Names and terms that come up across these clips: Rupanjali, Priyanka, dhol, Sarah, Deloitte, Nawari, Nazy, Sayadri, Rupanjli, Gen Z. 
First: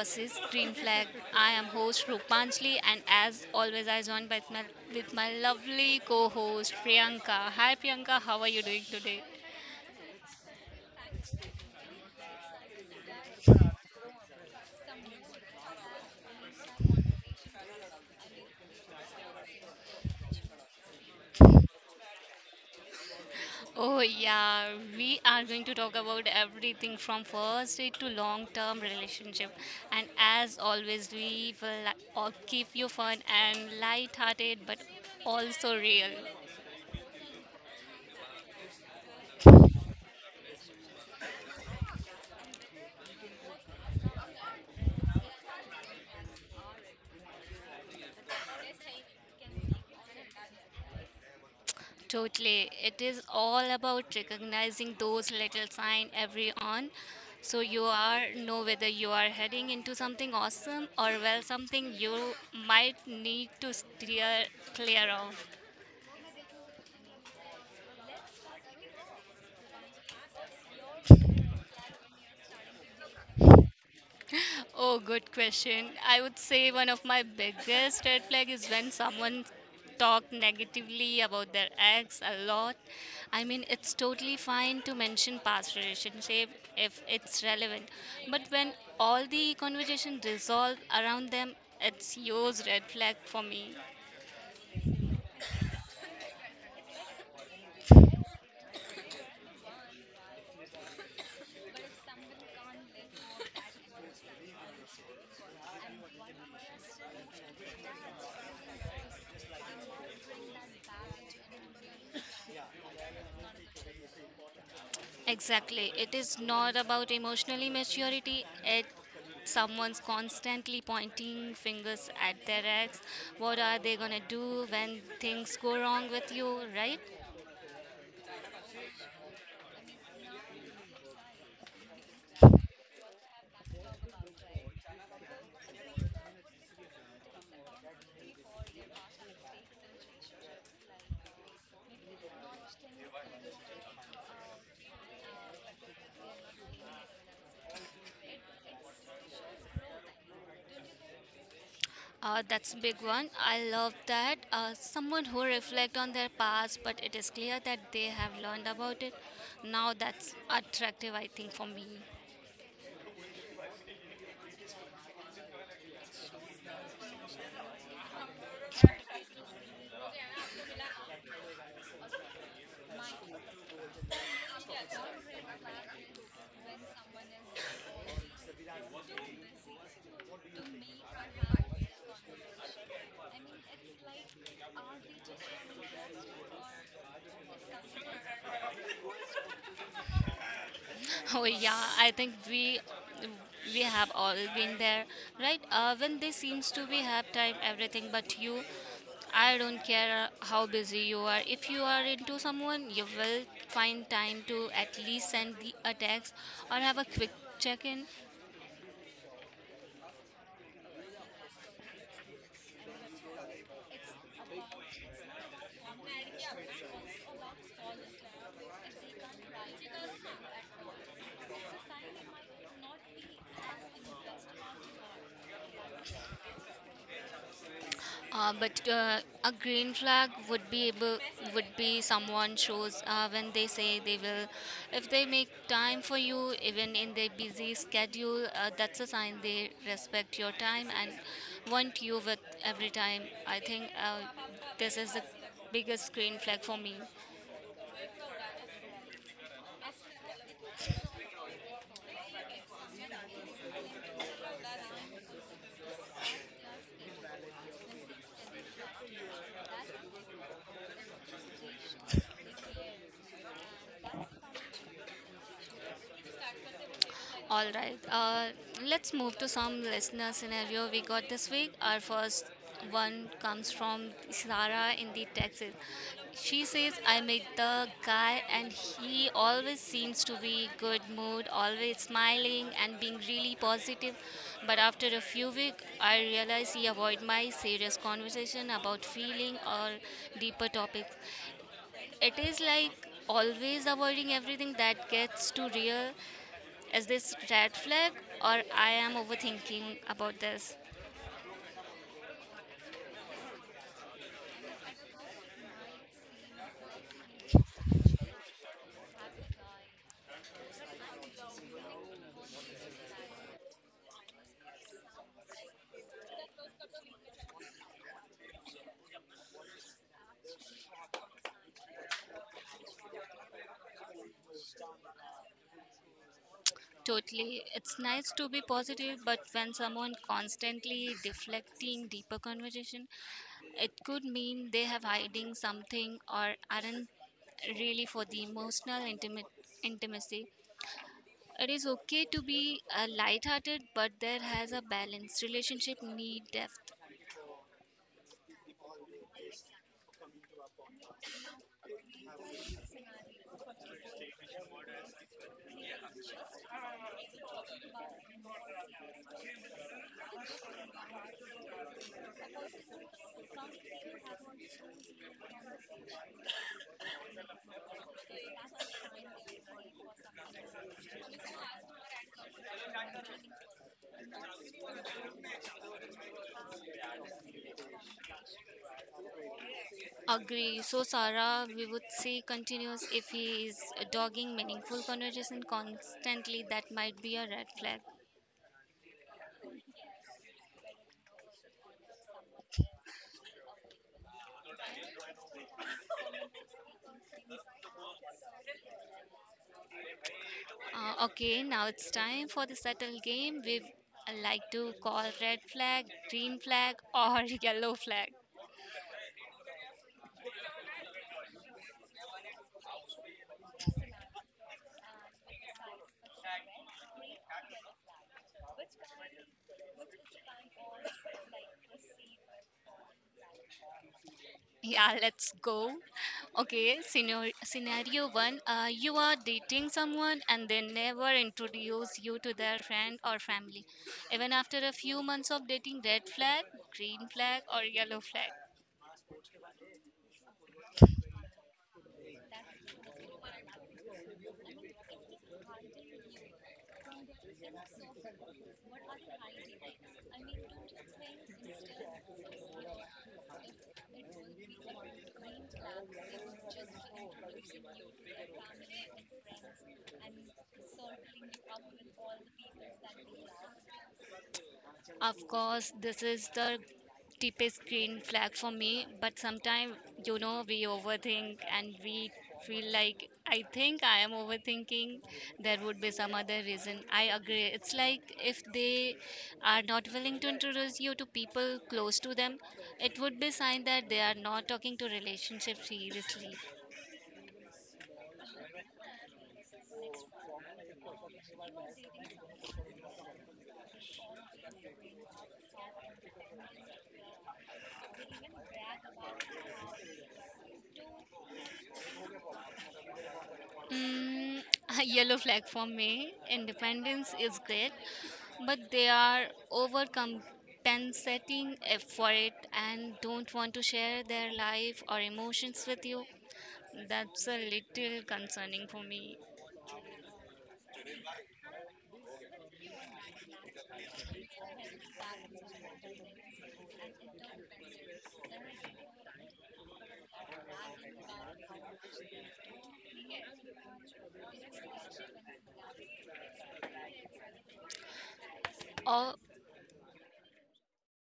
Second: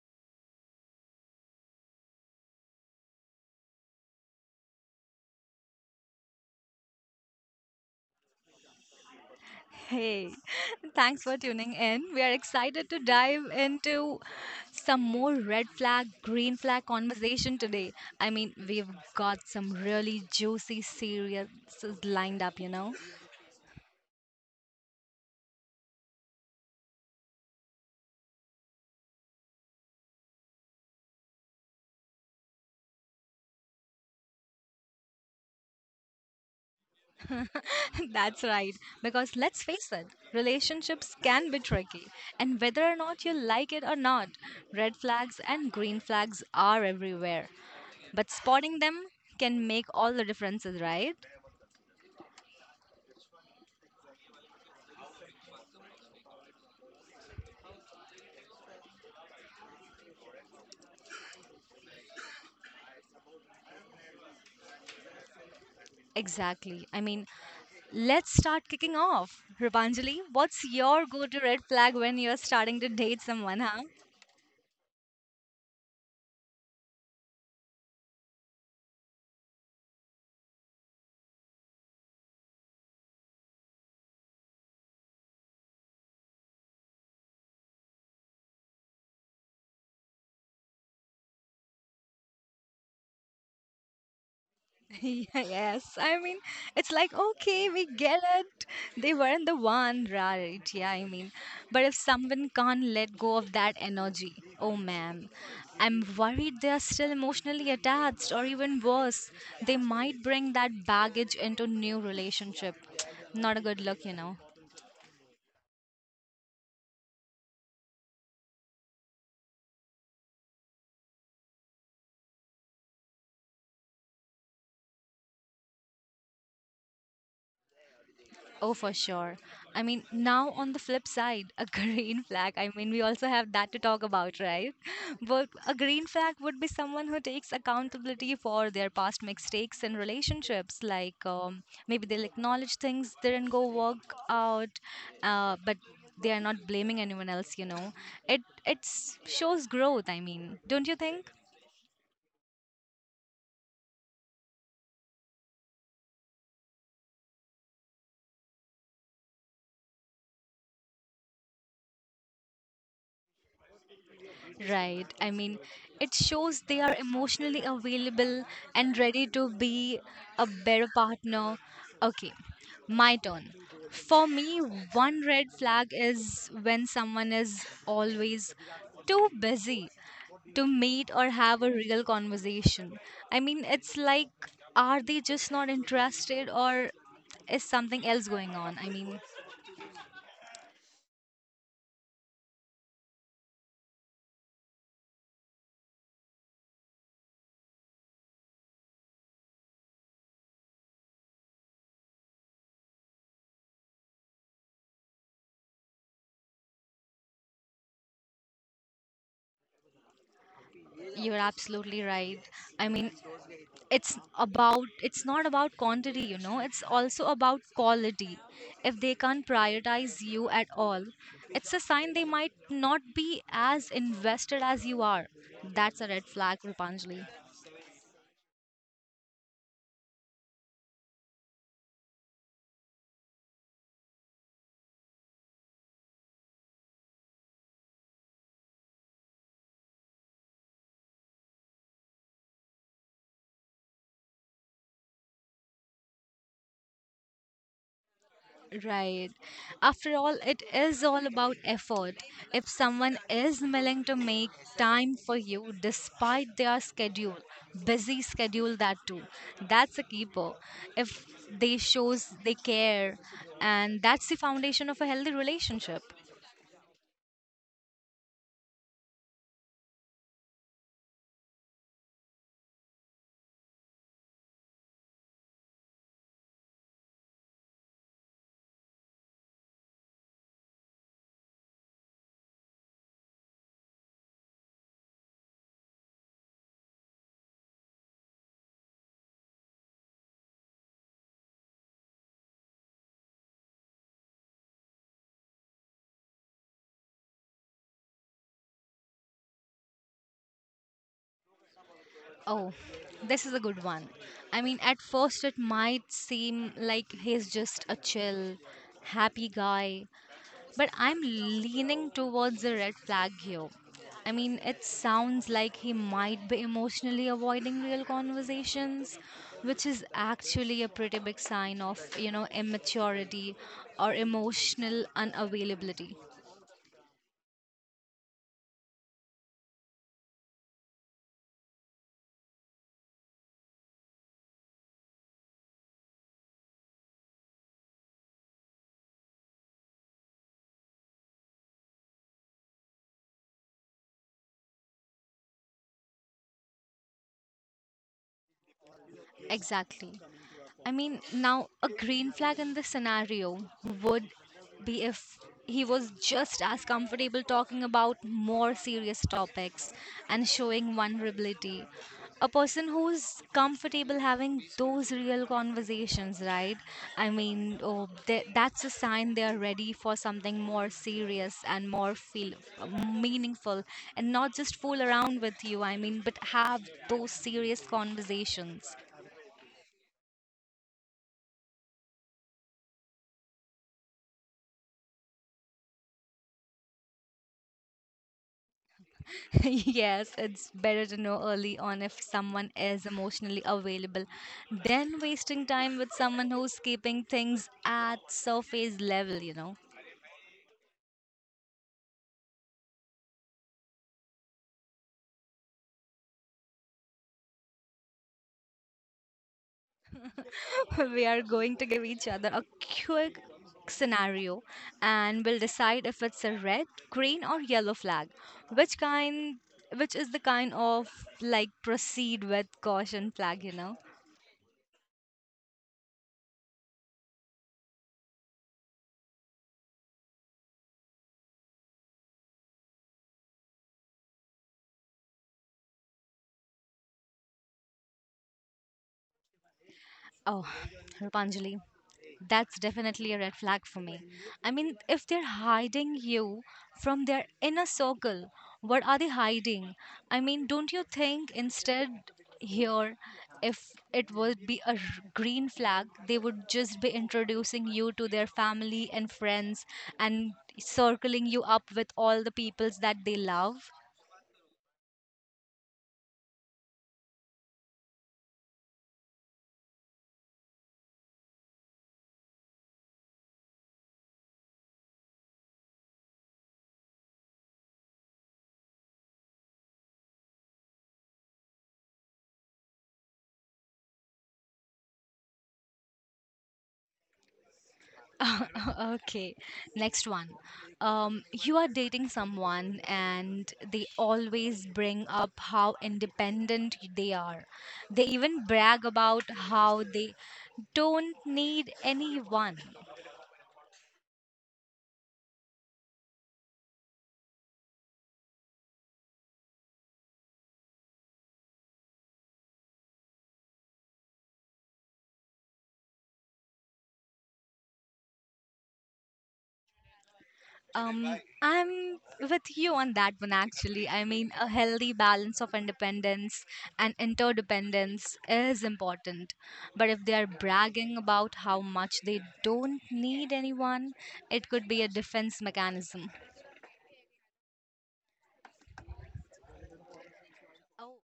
versus Green Flag. I am host Rupanjli and as always I joined with with my lovely co-host Priyanka. Hi Priyanka, how are you doing today? Hey, thanks for tuning in. We are excited to dive into some more red flag, green flag conversation today. We've got some really juicy series lined up, Oh yeah, we are going to talk about everything from first date to long-term relationship. And as always we will keep you fun and light-hearted but also real. That's right, because let's face it, relationships can be tricky. And whether or not you like it or not, red flags and green flags are everywhere. But spotting them can make all the differences, right? Totally. It is all about recognizing those little signs every on. So you are know whether you are heading into something awesome or well something you might need to steer clear of. Exactly. Let's start kicking off. Rupanjali, what's your go to red flag when you're starting to date someone, huh? Oh, good question. I would say one of my biggest red flag is when someone talk negatively about their ex a lot. I mean, it's totally fine to mention past relationship if it's relevant, but when all the conversation resolve around them, it's huge red flag for me. Yes. It's like, okay, we get it. They weren't the one, right? Yeah, but if someone can't let go of that energy, oh man, I'm worried they're still emotionally attached, or even worse, they might bring that baggage into new relationship. Not a good look, Exactly. It is not about emotional maturity. It's someone's constantly pointing fingers at their ex. What are they gonna do when things go wrong with you, right? Oh, for sure. Now on the flip side, a green flag. We also have that to talk about, right? But a green flag would be someone who takes accountability for their past mistakes in relationships. Like maybe they'll acknowledge things didn't go work out, but they are not blaming anyone else. You know, it shows growth. Don't you think? That's a big one. I love that. Someone who reflect on their past, but it is clear that they have learned about it. Now that's attractive, I think, for me. Right. It shows they are emotionally available and ready to be a better partner. Okay, my turn. For me, one red flag is when someone is always too busy to meet or have a real conversation. It's like, are they just not interested or is something else going on? Oh yeah, I think we have all been there, right? When they seems to be have time everything but you. I don't care how busy you are. If you are into someone, you will find time to at least send the a text or have a quick check in. You're absolutely right. I mean, it's not about quantity, you know, it's also about quality. If they can't prioritize you at all, it's a sign they might not be as invested as you are. That's a red flag, Rupanjali. But A green flag would be someone shows when they say they will, if they make time for you even in their busy schedule. That's a sign they respect your time and want you with every time. I think this is the biggest green flag for me. Right. After all, it is all about effort. If someone is willing to make time for you despite their schedule, busy schedule that too, that's a keeper. If they shows they care, and that's the foundation of a healthy relationship. All right. Let's move to some listener scenario we got this week. Our first one comes from Sarah in the Texas. She says, "I met the guy, and he always seems to be good mood, always smiling and being really positive. But after a few weeks, I realize he avoid my serious conversation about feeling or deeper topics. It is like always avoiding everything that gets too real, is this red flag or I am overthinking about this? Oh, this is a good one. At first it might seem like he's just a chill, happy guy, but I'm leaning towards a red flag here. It sounds like he might be emotionally avoiding real conversations, which is actually a pretty big sign of, you know, immaturity or emotional unavailability. Totally. It's nice to be positive, but when someone constantly deflecting deeper conversation, it could mean they have hiding something or aren't really for the emotional intimate intimacy. It is okay to be hearted but there has a balance. Relationship need depth. Exactly. Now a green flag in this scenario would be if he was just as comfortable talking about more serious topics and showing vulnerability. A person who's comfortable having those real conversations, right? That's a sign they are ready for something more serious and more feel meaningful, and not just fool around with you. But have those serious conversations. Agree. So, Sarah, we would say continues if he is dogging meaningful conversation constantly. That might be a red flag. Yes, it's better to know early on if someone is emotionally available than wasting time with someone who's keeping things at surface level, Okay, now it's time for the subtle game. We like to call red flag, green flag, or yellow flag. We are going to give each other a quick scenario and we'll decide if it's a red, green or yellow flag. Which kind which is the kind of like proceed with caution flag, Yeah, let's go. Okay, scenario one. You are dating someone and they never introduce you to their friend or family. Even after a few months of dating, red flag, green flag, or yellow flag. Oh, Rupanjali, that's definitely a red flag for me. If they're hiding you from their inner circle, what are they hiding? Don't you think? Instead here, if it would be a green flag, they would just be introducing you to their family and friends and circling you up with all the peoples that they love? Of course, this is the deepest green flag for me, but sometimes, you know, we overthink and we feel like I think I am overthinking. There would be some other reason. I agree. It's like if they are not willing to introduce you to people close to them, it would be sign that they are not talking to relationship seriously. Okay, next one. You are dating someone and they always bring up how independent they are. They even brag about how they don't need anyone. Mm, a yellow flag for me. Independence is great, but they are overcompensating for it and don't want to share their life or emotions with you. That's a little concerning for me. Um, I'm with you on that one, actually. A healthy balance of independence and interdependence is important. But if they are bragging about how much they don't need anyone, it could be a defense mechanism. Oh, Oh,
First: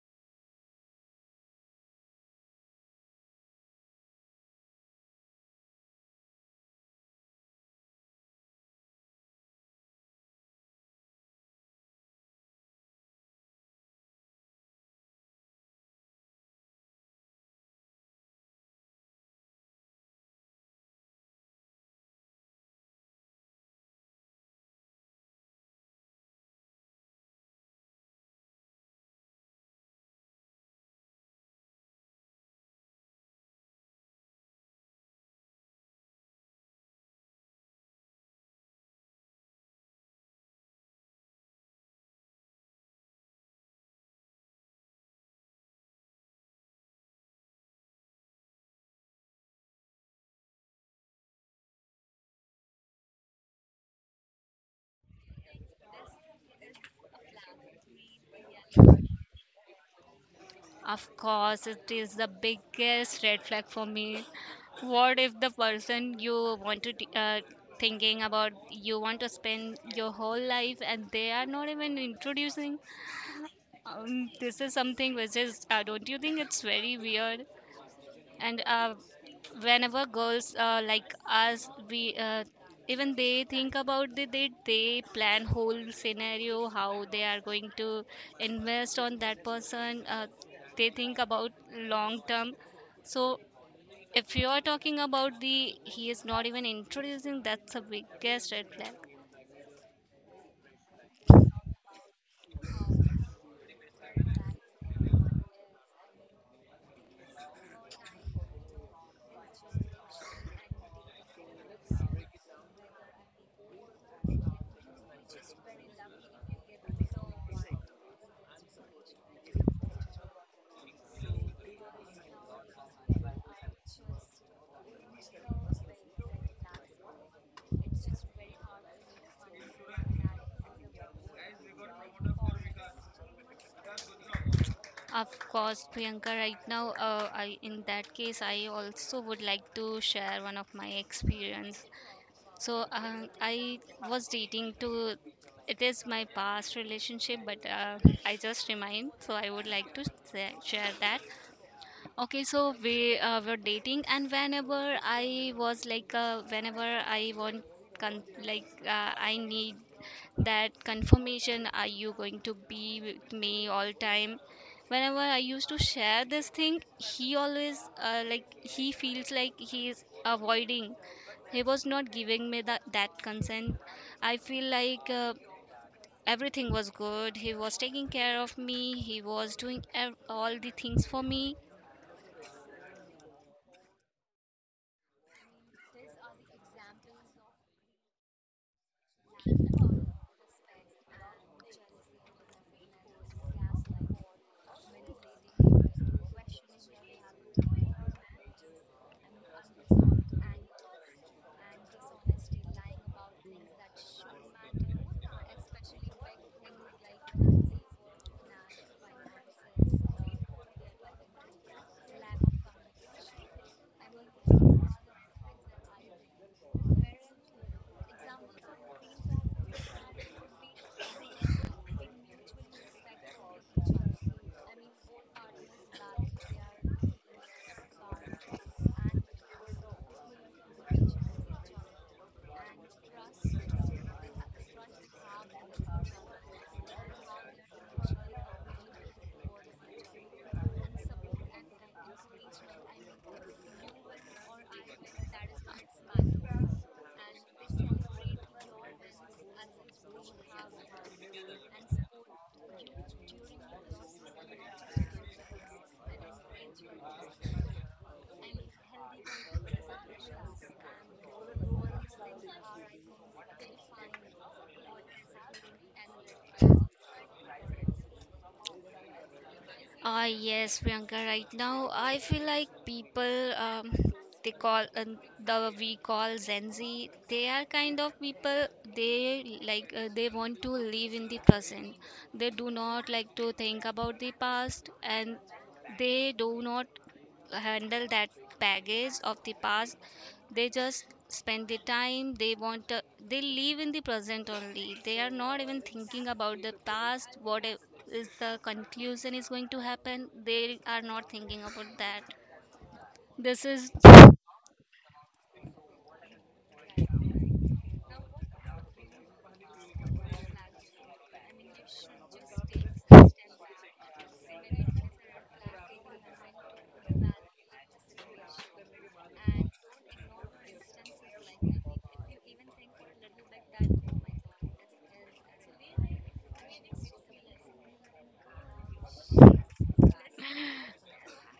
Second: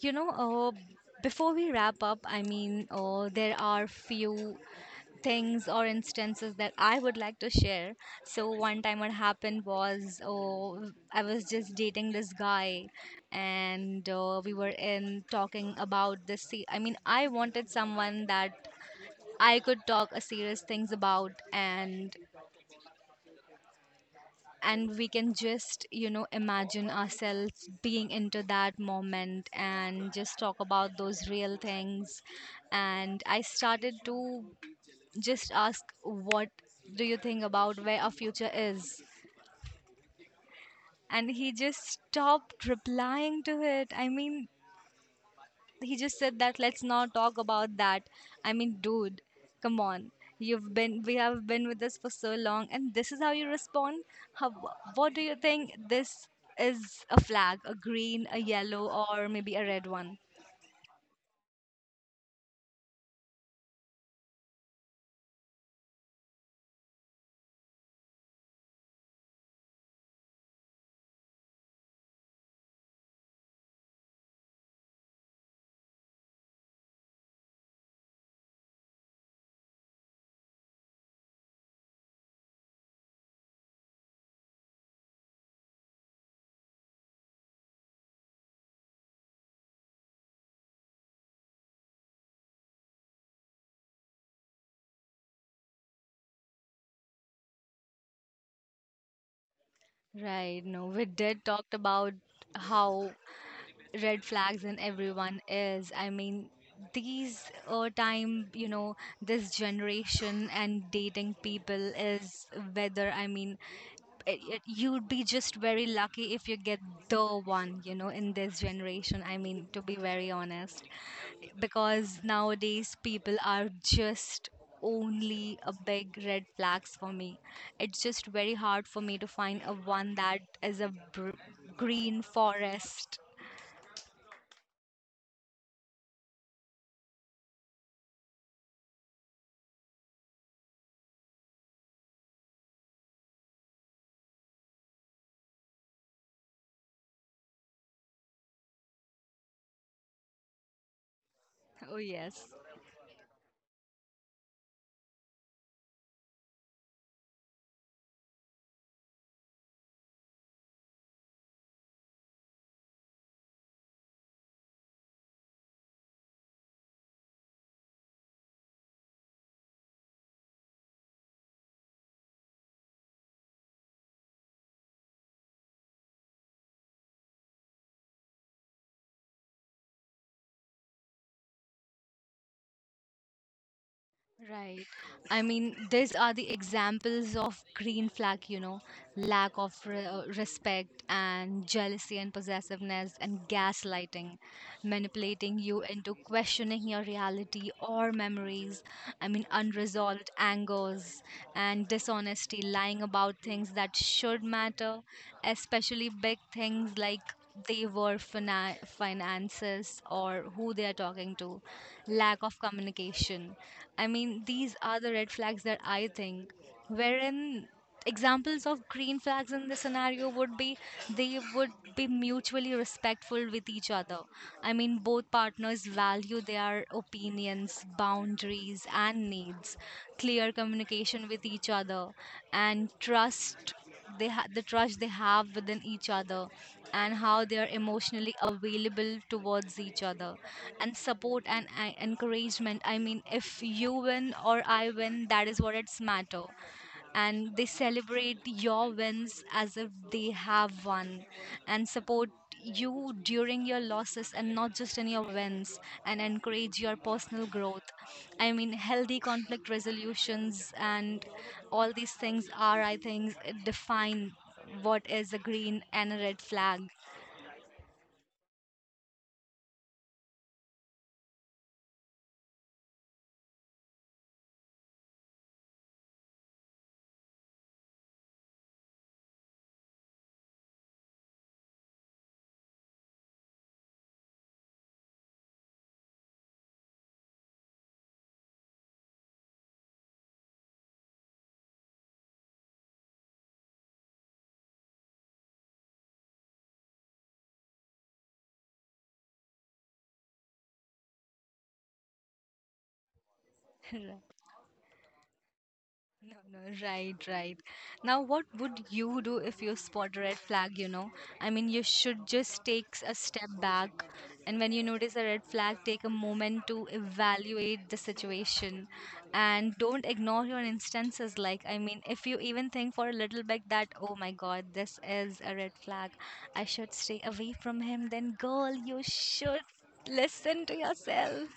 you know, before we wrap up, there are few things or instances that I would like to share. So one time what happened was I was just dating this guy and we were in talking about this I wanted someone that I could talk a serious things about, and we can just, you know, imagine ourselves being into that moment and just talk about those real things. And I started to just asked, "What do you think about where our future is?" And he just stopped replying to it. He just said that let's not talk about that. Dude, come on. We have been with this for so long, and this is how you respond. How, what do you think? This is a flag, a green, a yellow, or maybe a red one. of course, it is the biggest red flag for me. What if the person you want to thinking about you want to spend your whole life and they are not even introducing? This is something which is, don't you think it's very weird? And whenever girls like us, we even they think about it, they plan whole scenario how they are going to invest on that person. They think about long term. So if you are talking about the he is not even introducing, that's the biggest red flag. Right, no, we did talked about how red flags in everyone is. These time, you know, this generation and dating people is whether you'd be just very lucky if you get the one, you know, in this generation, to be very honest, because nowadays people are just only a big red flags for me. It's just very hard for me to find a one that is a green forest. Of course, Priyanka, right now, I, in that case, I also would like to share one of my experience. I was dating to, it is my past relationship, but I just remind, so I would like to share that. Oh, Okay, yes. so we were dating, and whenever I was like, whenever I I need that confirmation, are you going to be with me all time? Whenever I used to share this thing, he always, like, he feels like he is avoiding. He was not giving me that consent. I feel like everything was good. He was taking care of me, he was doing all the things for me. Right. These are the examples of green flag, you know, lack of respect and jealousy and possessiveness and gaslighting, manipulating you into questioning your reality or memories. Unresolved angers and dishonesty, lying about things that should matter, especially big things like they were finances or who they are talking to, lack of communication. These are the red flags that I think, wherein examples of green flags in this scenario would be they would be mutually respectful with each other. Both partners value their opinions, boundaries and needs, clear communication with each other, and trust, the trust they have within each other, and how they are emotionally available towards each other, and support and encouragement. If you win or I win, that is what it's matter, and they celebrate your wins as if they have won, and support you during your losses and not just in your wins, and encourage your personal growth. Healthy conflict resolutions and all these things are, I think, define what is a green and a red flag. Ah, yes, Priyanka. Right now, I feel like people they call the we call Gen Z. They are kind of people. They like they want to live in the present. They do not like to think about the past, and they do not handle that baggage of the past. They just spend the time they want to, they live in the present only, they are not even thinking about the past. Is the conclusion is going to happen, they are not thinking about that. This is, No, no, right, right. Now, what would you do if you spot a red flag, you know? You should just take a step back, and when you notice a red flag, take a moment to evaluate the situation and don't ignore your instances. If you even think for a little bit that, oh my god, this is a red flag, I should stay away from him, then, girl, you should listen to yourself.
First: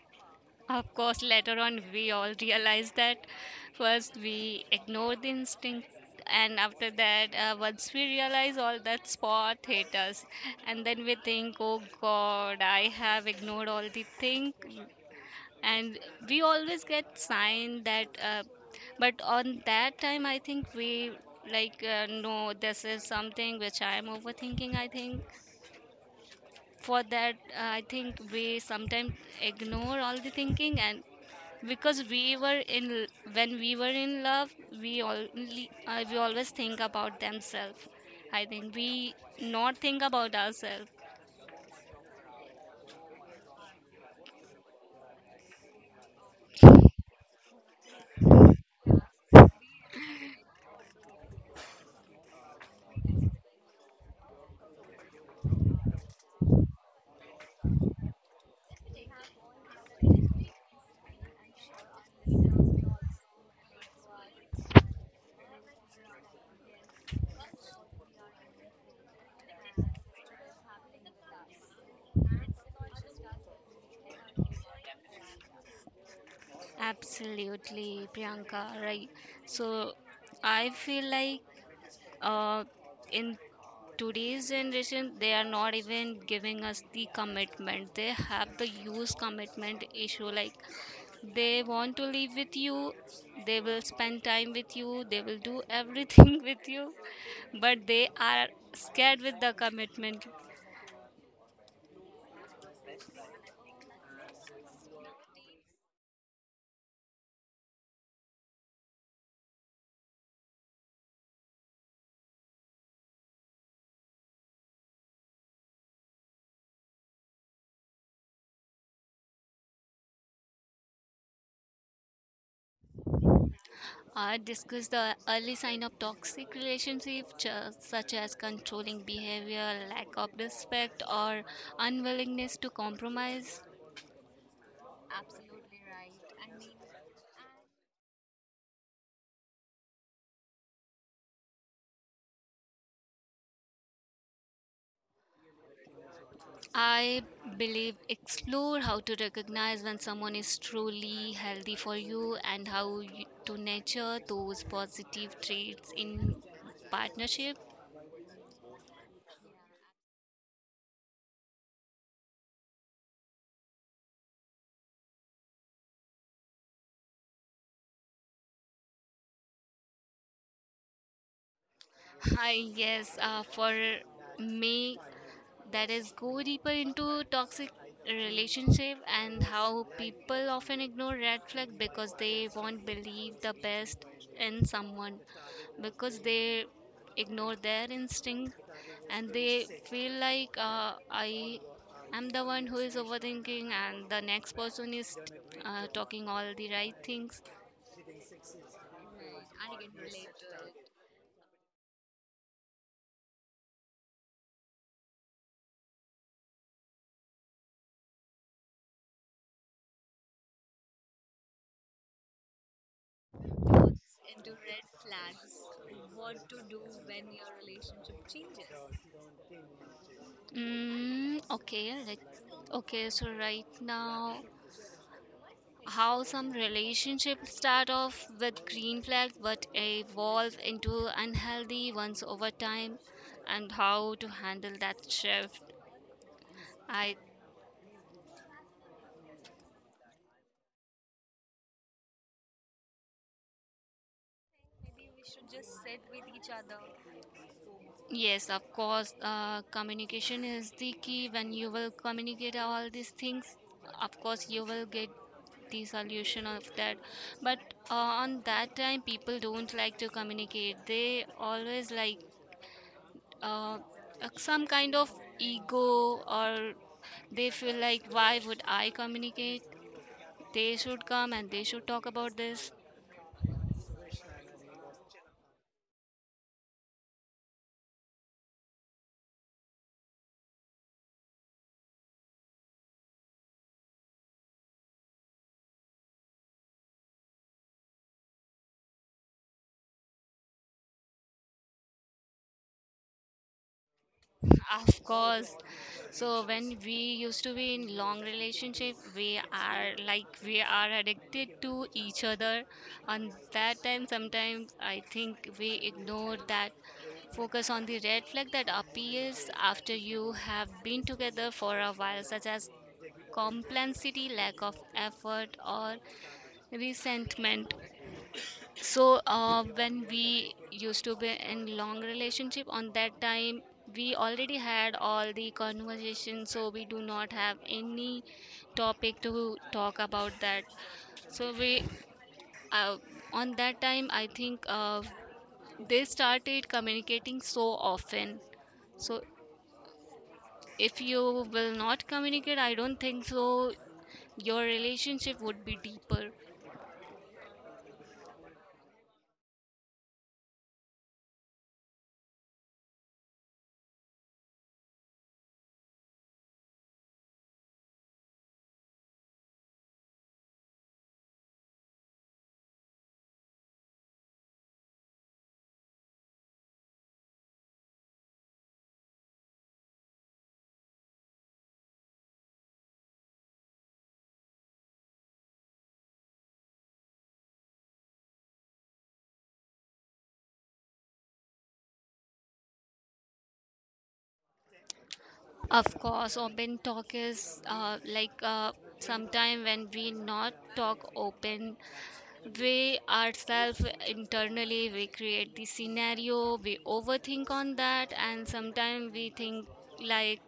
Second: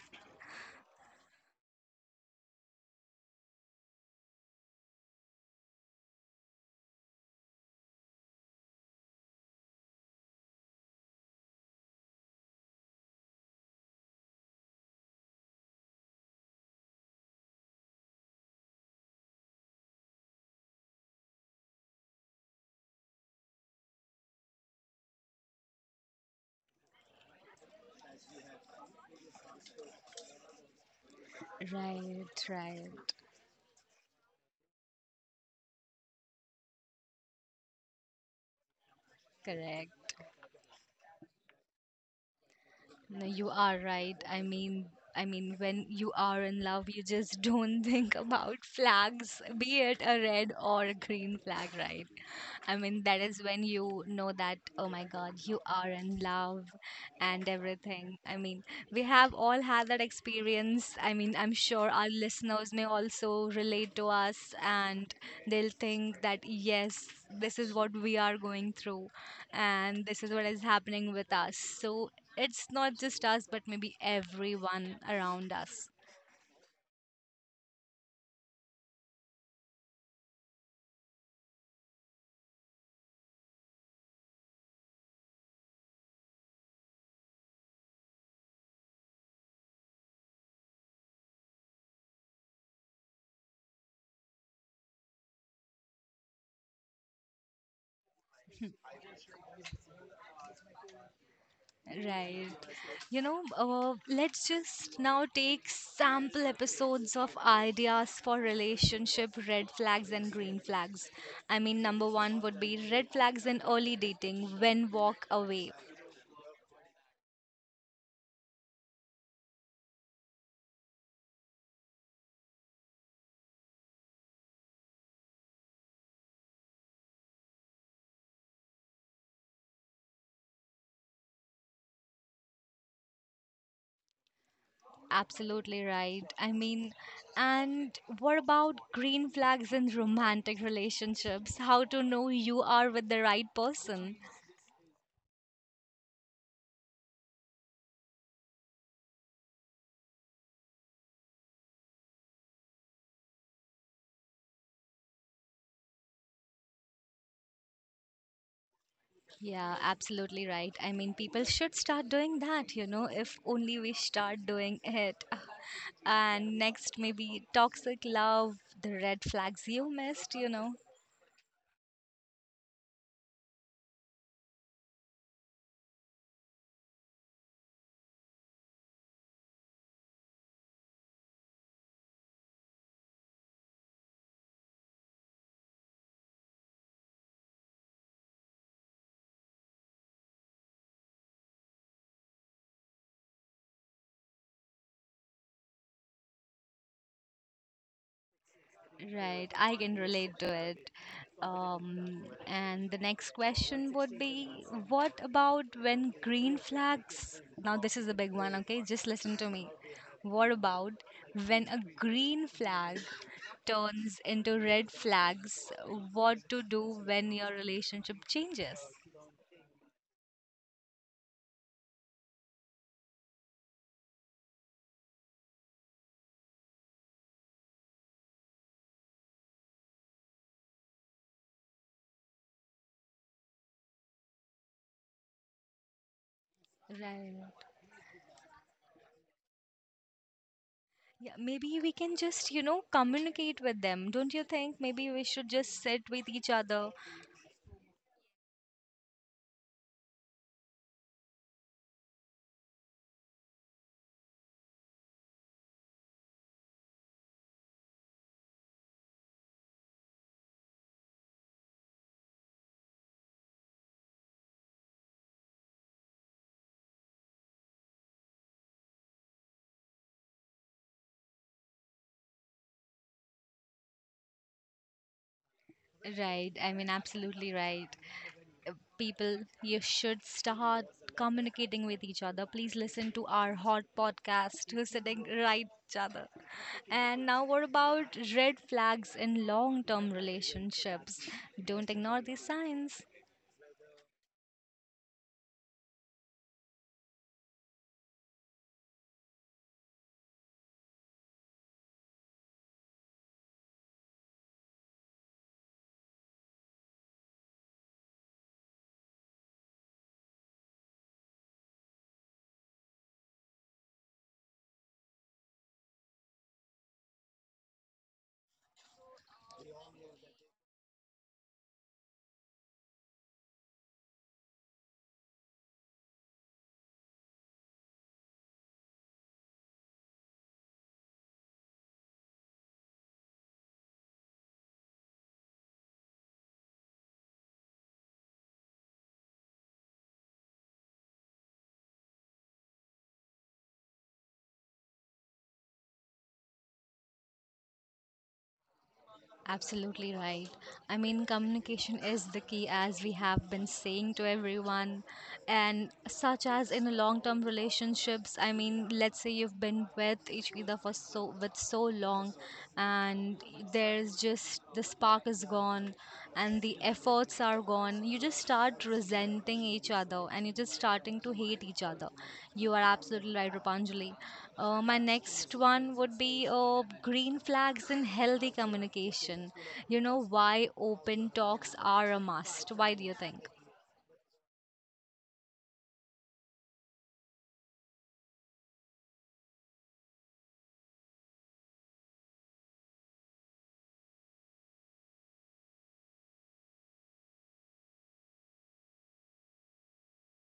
of course, later on we all realize that first we ignore the instinct, and after that once we realize all that spot hit us, and then we think, oh god, I have ignored all the thing. And we always get signed that but on that time I think we like no, this is something which I am overthinking, I think. For that I think we sometimes ignore all the thinking, and because we Right, were in right. When we were in love, we always think about themselves. I think we not think Correct. about ourselves. No, you are right. I mean, when you are in love, you just don't think about flags, be it a red or a green flag, right? That is when you know that, oh my God, you are in love and everything. We have all had that experience. I'm sure our listeners may also relate to us and they'll think that, yes, this is what we are going through and this is what is happening with us. So it's not just us but maybe everyone around us. Absolutely, Priyanka, right. So I feel like uh, in today's generation, they are not even giving us the commitment. They have the use commitment issue. Like, they want to live with you, they will spend time with you, they will do everything with you, but they are scared with the commitment. Right, you know, let's just now take sample episodes of ideas for relationship red flags and green flags. Number one would be red flags in early dating when walk away. I discuss the early sign of toxic relationship such as controlling behavior, lack of respect, or unwillingness to compromise. Absolutely right. And what about green flags in romantic relationships? How to know you are with the right person? I believe explore how to recognize when someone is truly healthy for you and how you, to nurture those positive traits in partnership. Yeah, absolutely right. People should start doing that, you know, if only we start doing it. And next, maybe toxic love, the red flags you missed, you know. Hi, yes, for me, that is go deeper into toxic relationship and how people often ignore red flag because they won't believe the best in someone because they ignore their instinct and they feel like I am the one who is overthinking and the next person is talking all the right things. Right, I can relate to it. And the next question would be, what about when green flags? Now, this is the big one, okay? Just listen to me. What about when a green flag turns into red flags? What to do when your relationship changes? Mm, okay let okay so right now, how some relationships start off with green flags but evolve into unhealthy ones over time and how to handle that shift. I Right. Yeah, maybe we can just, you know, communicate with them. Don't you think? Maybe we should just sit with each other. yes, of course, communication is the key. When you will communicate all these things, of course you will get the solution of that. But on that time people don't like to communicate. They always like uh, some kind of ego, or they feel like, why would I communicate? They should come and they should talk about this. Right. Absolutely right. uh, people, you should start communicating with each other. Please listen to our hot podcast who's sitting right each other. And now what about red flags in long-term relationships? Don't ignore these signs. Of course. So when we used to be in long relationship, we are like we are addicted to each other. On that time, sometimes I think we ignore that, focus on the red flag that appears after you have been together for a while, such as complacency, lack of effort, or resentment. So when we used to be in long relationship, on that time, we already had all the conversation, so we do not have any topic to talk about that. So we uh, on that time, I think they started communicating so often. So if you will not communicate, I don't think so. Your relationship would be deeper. Absolutely right. Communication is the key, as we have been saying to everyone. And such as in long term relationships, let's say you've been with each other for so with so long, and there's just the spark is gone, and the efforts are gone. You just start resenting each other and you're just starting to hate each other. You are absolutely right, Rupanjali. My next one would be green flags in healthy communication. You know why open talks are a must? Why do you think? Of course, open talk is sometime when we not talk open, we ourselves internally we create the scenario, we overthink on that, and sometimes we think like,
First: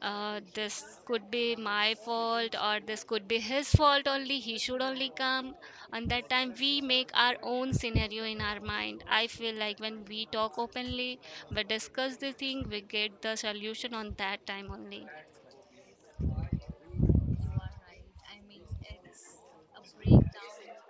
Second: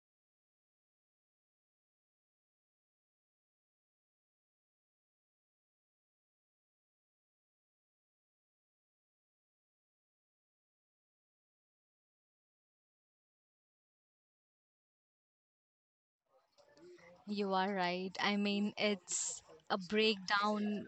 this could be my fault or this could be his fault, only he should only come. And that time we make our own scenario in our mind. I feel like when we talk openly, we discuss the thing, we get the solution on that time only. You are right. It's a breakdown.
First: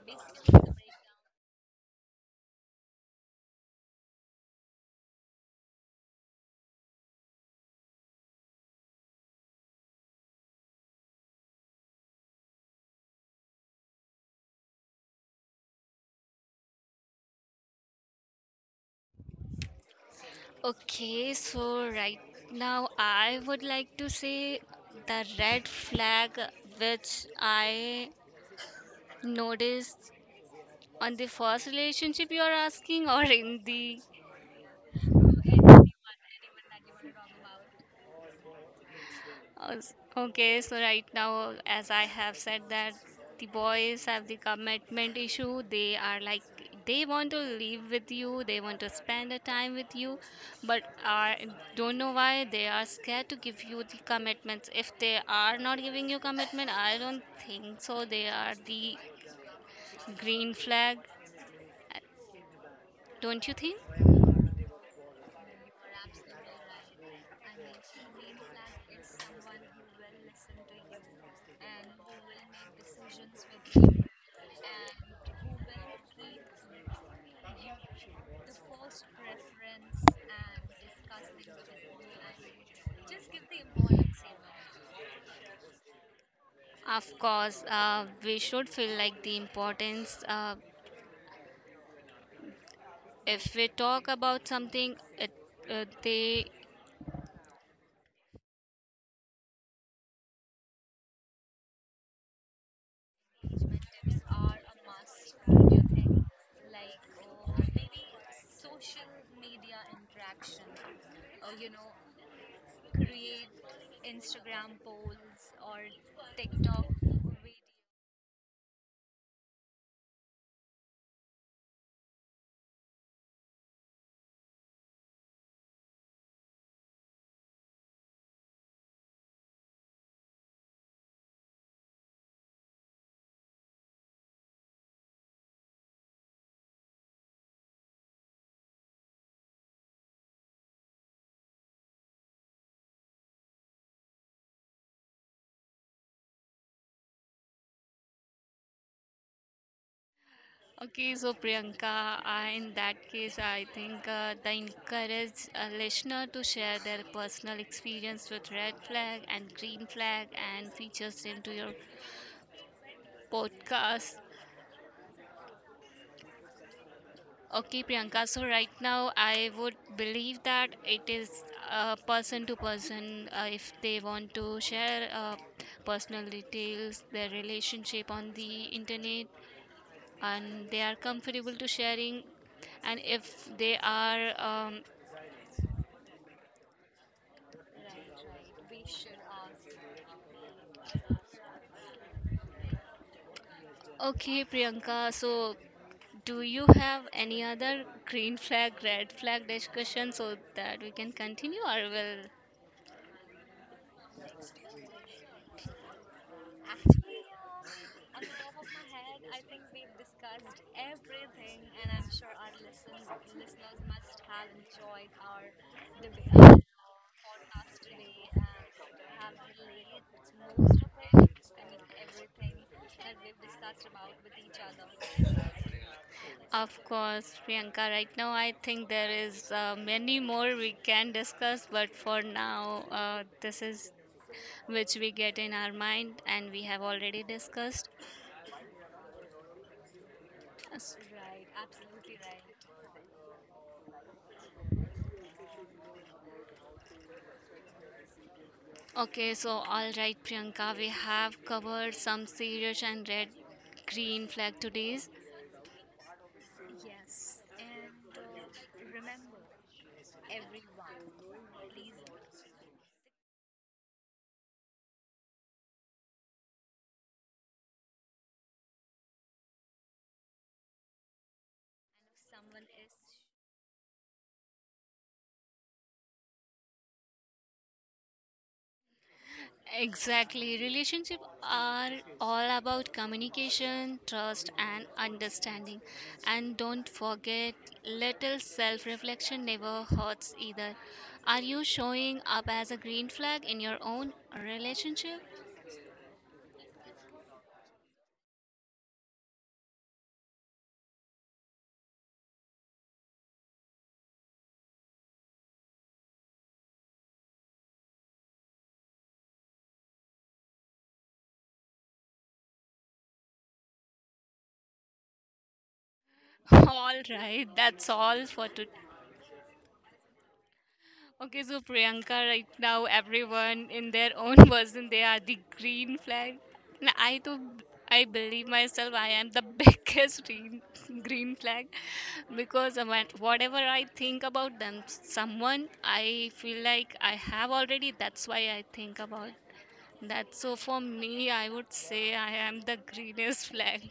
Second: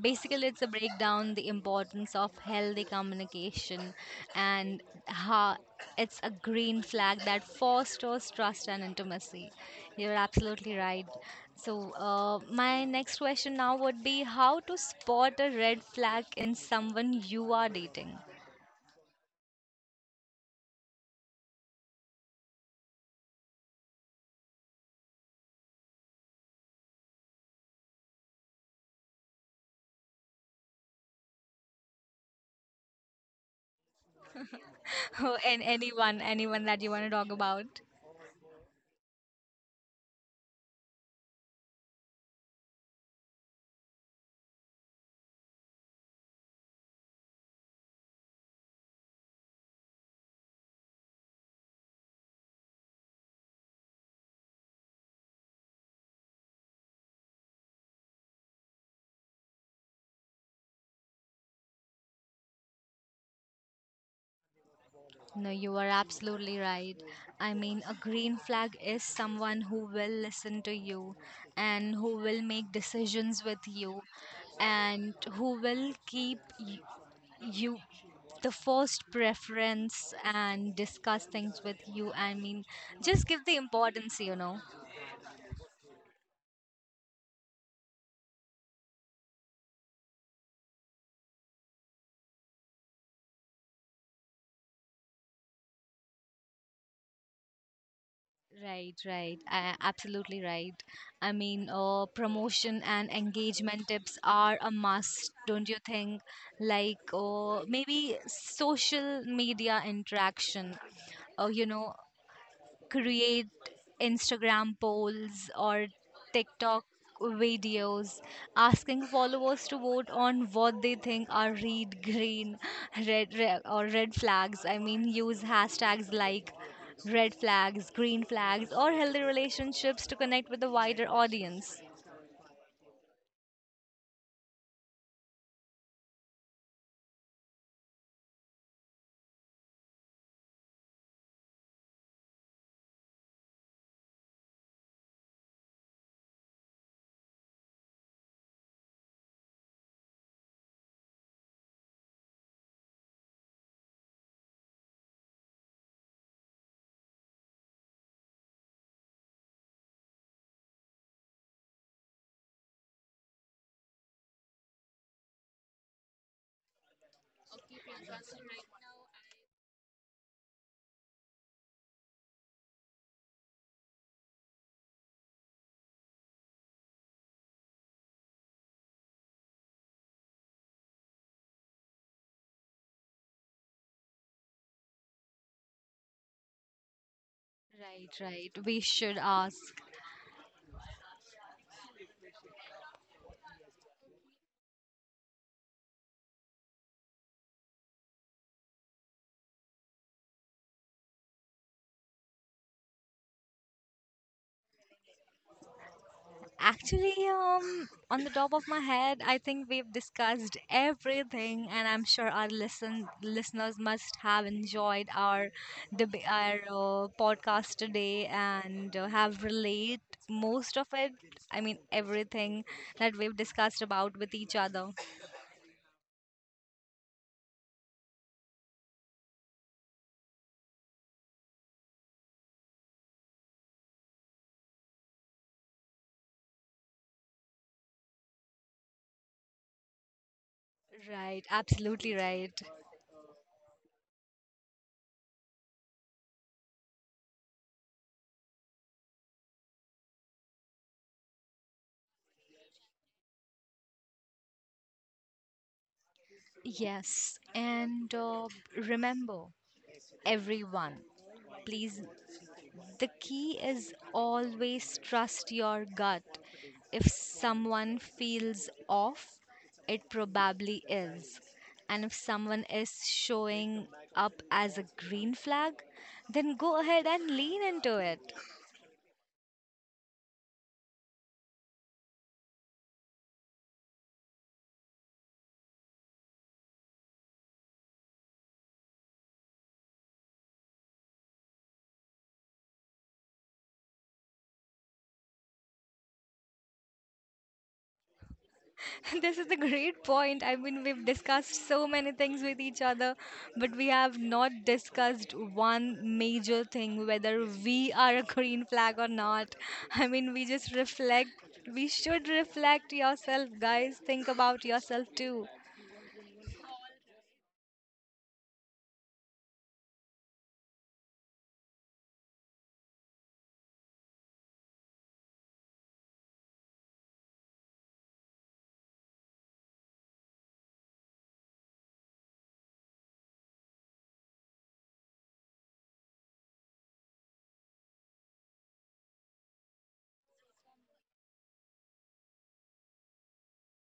Basically, it's a breakdown the importance of healthy communication and how it's a green flag that fosters trust and intimacy. You're absolutely right. So, my next question now would be, how to spot a red flag in someone you are dating? Okay, so right now I would like to say the red flag which I noticed on the first relationship you are asking or in the... And anyone, anyone that you want to talk about. Okay, so right now, as I have said that the boys have the commitment issue. They are like, they want to live with you, they want to spend the time with you, but are don't know why they are scared to give you the commitments. If they are not giving you commitment, I don't think so they are the green flag, don't you think? No, you are absolutely right. A green flag is someone who will listen to you and who will make decisions with you and who will keep you the first preference and discuss things with you. Just give the importance, you know. Of course, we should feel like the importance. If we talk about something, it, they... Right, right. Absolutely right. Promotion and engagement tips are a must, don't you think? Like, maybe social media interaction, you know, create Instagram polls or TikTok videos asking followers to vote on what they think are red, green, red or red flags. Use hashtags like red flags, green flags, or healthy relationships to connect with a wider audience. okay. So Priyanka, I, in that case, I think the encourage a listener to share their personal experience with red flag and green flag and features into your podcast. Okay, Priyanka. So right now, I would believe that it is person to person. If they want to share personal details, their relationship on the internet, and they are comfortable to sharing, and if they are um... Right, right. We should ask. Okay, Priyanka, so do you have any other green flag red flag discussion so that we can continue, or will... Actually, on the top of my head, I think we've discussed everything, and I'm sure our listeners must have enjoyed our podcast today and have relate most of it. Everything that we've discussed about with each other. of course, Priyanka, right now I think there is many more we can discuss, but for now this is which we get in our mind and we have already discussed. Right, absolutely right. Okay, so all right, Priyanka, we have covered some serious and red green flag today's. Yes, and remember, everyone, please, the key is always trust your gut. If someone feels off, it probably is. And if someone is showing up as a green flag, then go ahead and lean into it. Exactly, relationships are all about communication, trust, and understanding. And don't forget, little self reflection never hurts either. Are you showing up as a green flag in your own relationship? This is a great point. We've discussed so many things with each other, but we have not discussed one major thing, whether we are a green flag or not. We just reflect. We should reflect yourself, guys. Think about yourself too. All right, that's all for today. Okay, so Priyanka, right now everyone in their own version, they are the green flag. And I too, I believe myself, I am the biggest green flag because of whatever I think about them, someone I feel like I have already. That's why I think about that. So for me, I would say I am the greenest flag.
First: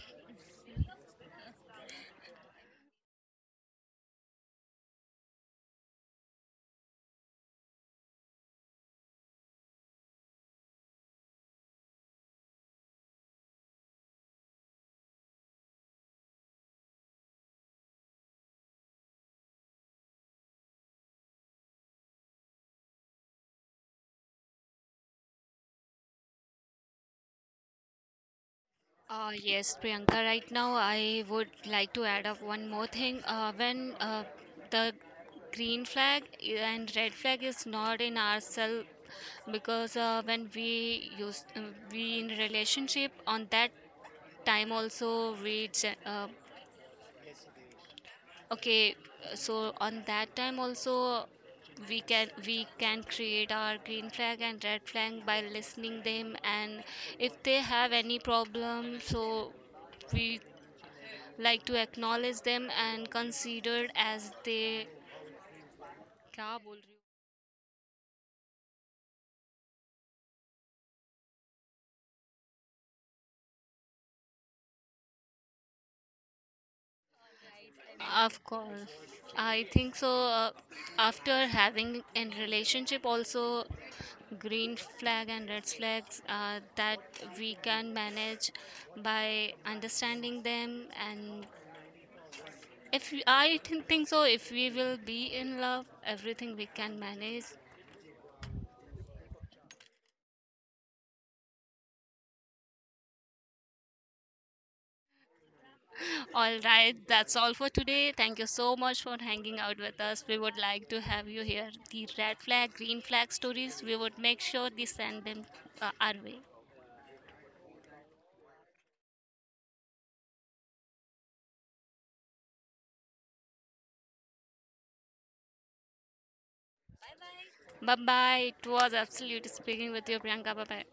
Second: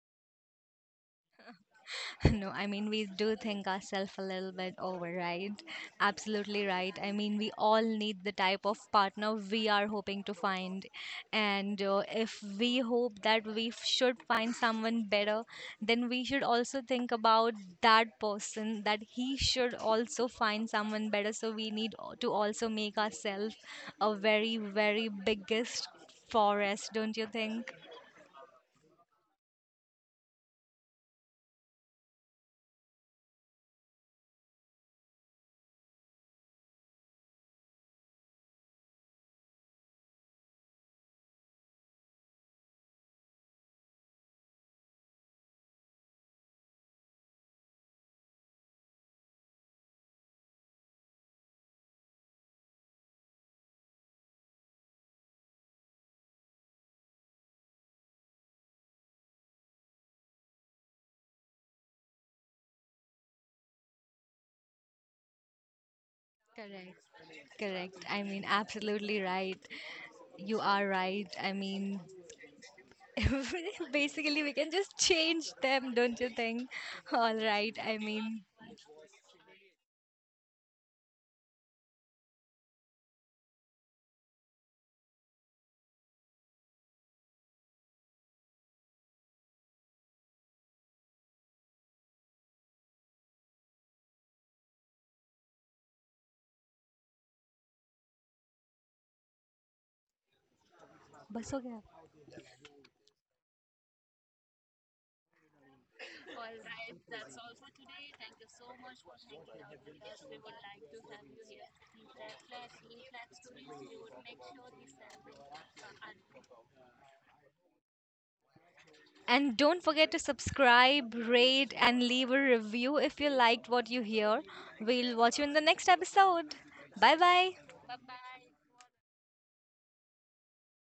No, we do think ourselves a little bit over, right? Absolutely right. We all need the type of partner we are hoping to find. And if we hope that we should find someone better, then we should also think about that person, that he should also find someone better. So we need to also make ourselves a very, very biggest forest, don't you think? Yes, Priyanka, right now I would like to add up one more thing. When the green flag and red flag is not in ourselves, because when we used we in relationship on that time also okay, so on that time also we can create our green flag and red flag by listening them, and if they have any problem, so we like to acknowledge them and considered as they क्या बोल Correct. रही Correct. Absolutely right. You are right. Basically, we can just change them, don't you think? All right. हो? Of course, I think so, after having in relationship also green flag and red flags that we can manage by understanding them. And if we- I think so if we will be in love, everything we can manage. बस हो गया। All right, that's all for today. Thank you so much for hanging out with us. We would like to have you hear the red flag, green flag stories, we would make sure they send them our way. And don't forget to subscribe, rate, and leave a review if you liked what you hear. We'll watch you in the next episode. Bye bye. Bye bye. It was absolute speaking with you, Priyanka. Bye bye.